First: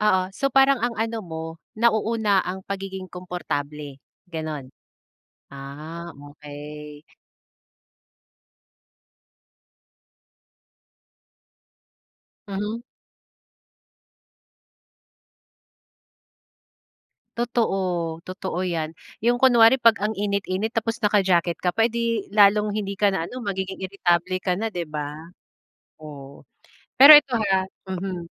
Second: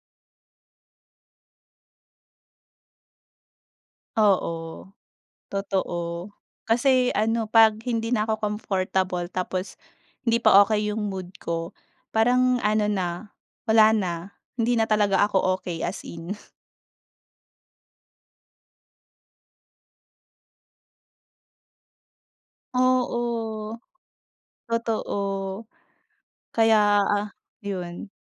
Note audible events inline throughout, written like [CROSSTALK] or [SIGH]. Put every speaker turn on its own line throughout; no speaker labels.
Oo. So, parang ang ano mo, nauuna ang pagiging komportable, gano'n?
Oo,
Ah,
totoo.
okay.
Kasi ano, 'pag hindi na ako comfortable tapos hindi pa okay 'yong mood ko, parang
Mhm.
ano na, wala na, hindi na talaga ako okay as in.
Totoo, totoo 'yan. 'Yong kunwari 'pag ang init-init tapos naka-jacket ka pa, eh, 'di, lalong hindi ka
Oo.
na ano, magiging irritable ka na, 'di
Totoo.
ba? Oh,
Kaya,
pero
a
ito ha,
'yon.
mhm,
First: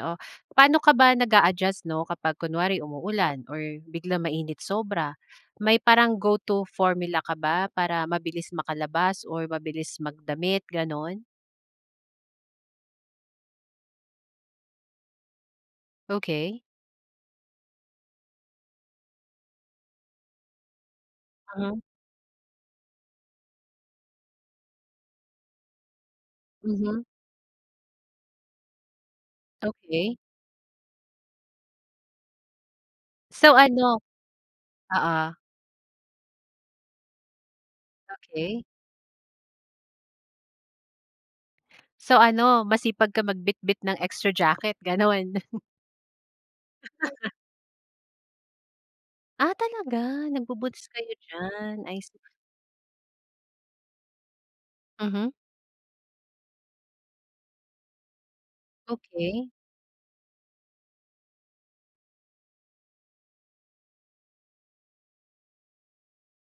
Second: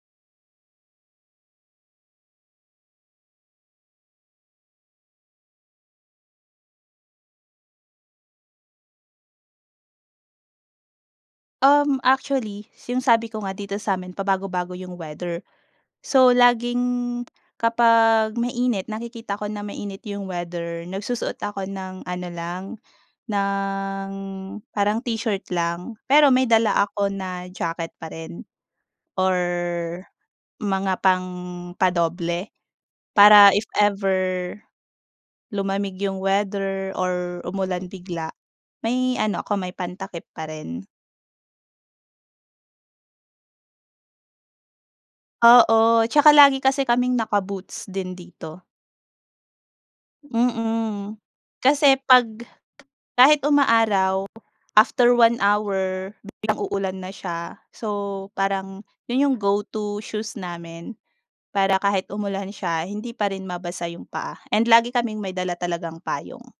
oo. Paano ka ba nag-a-adjust, 'no, kapag kunwari umuulan or biglang mainit sobra, may parang go-to formula ka ba para mabilis makalabas or mabilis magdamit gano'n?
Um, actually, 'yong sabi ko nga dito sa'min pabago-bago 'yong weather. So,
Okay.
laging, kapag mainit, nakikita ko na mainit 'yong weather nagsusuot ako
Uh-huh.
ng ano lang, ng parang t-shirt lang. Pero may dala
Mhm.
ako na jacket pa rin, or
Okay.
mga pangpa-doble, para
So
if
ano
ever,
oo.
lumamig 'yong weather or umulan bigla,
Okay.
may ano ako, may pantakip pa rin.
So ano, masipag ka magbitbit ng extra jacket, gano'n? [LAUGHS]
Oo. Tsaka lagi kasi kaming
[LAUGHS]
naka-boots din dito.
Ah, talaga. Nagbo-boots kayo
Mm.
diyan,
Kasi
I see.
'pag kahit umaaraw, after
Mhm.
1 hour biglang uulan na siya. So, parang 'yon 'yong
Okay.
go-to shoes namin. Para kahit umulan siya, hindi pa rin mabasa 'yong paa and lagi kaming may dala talagang payong.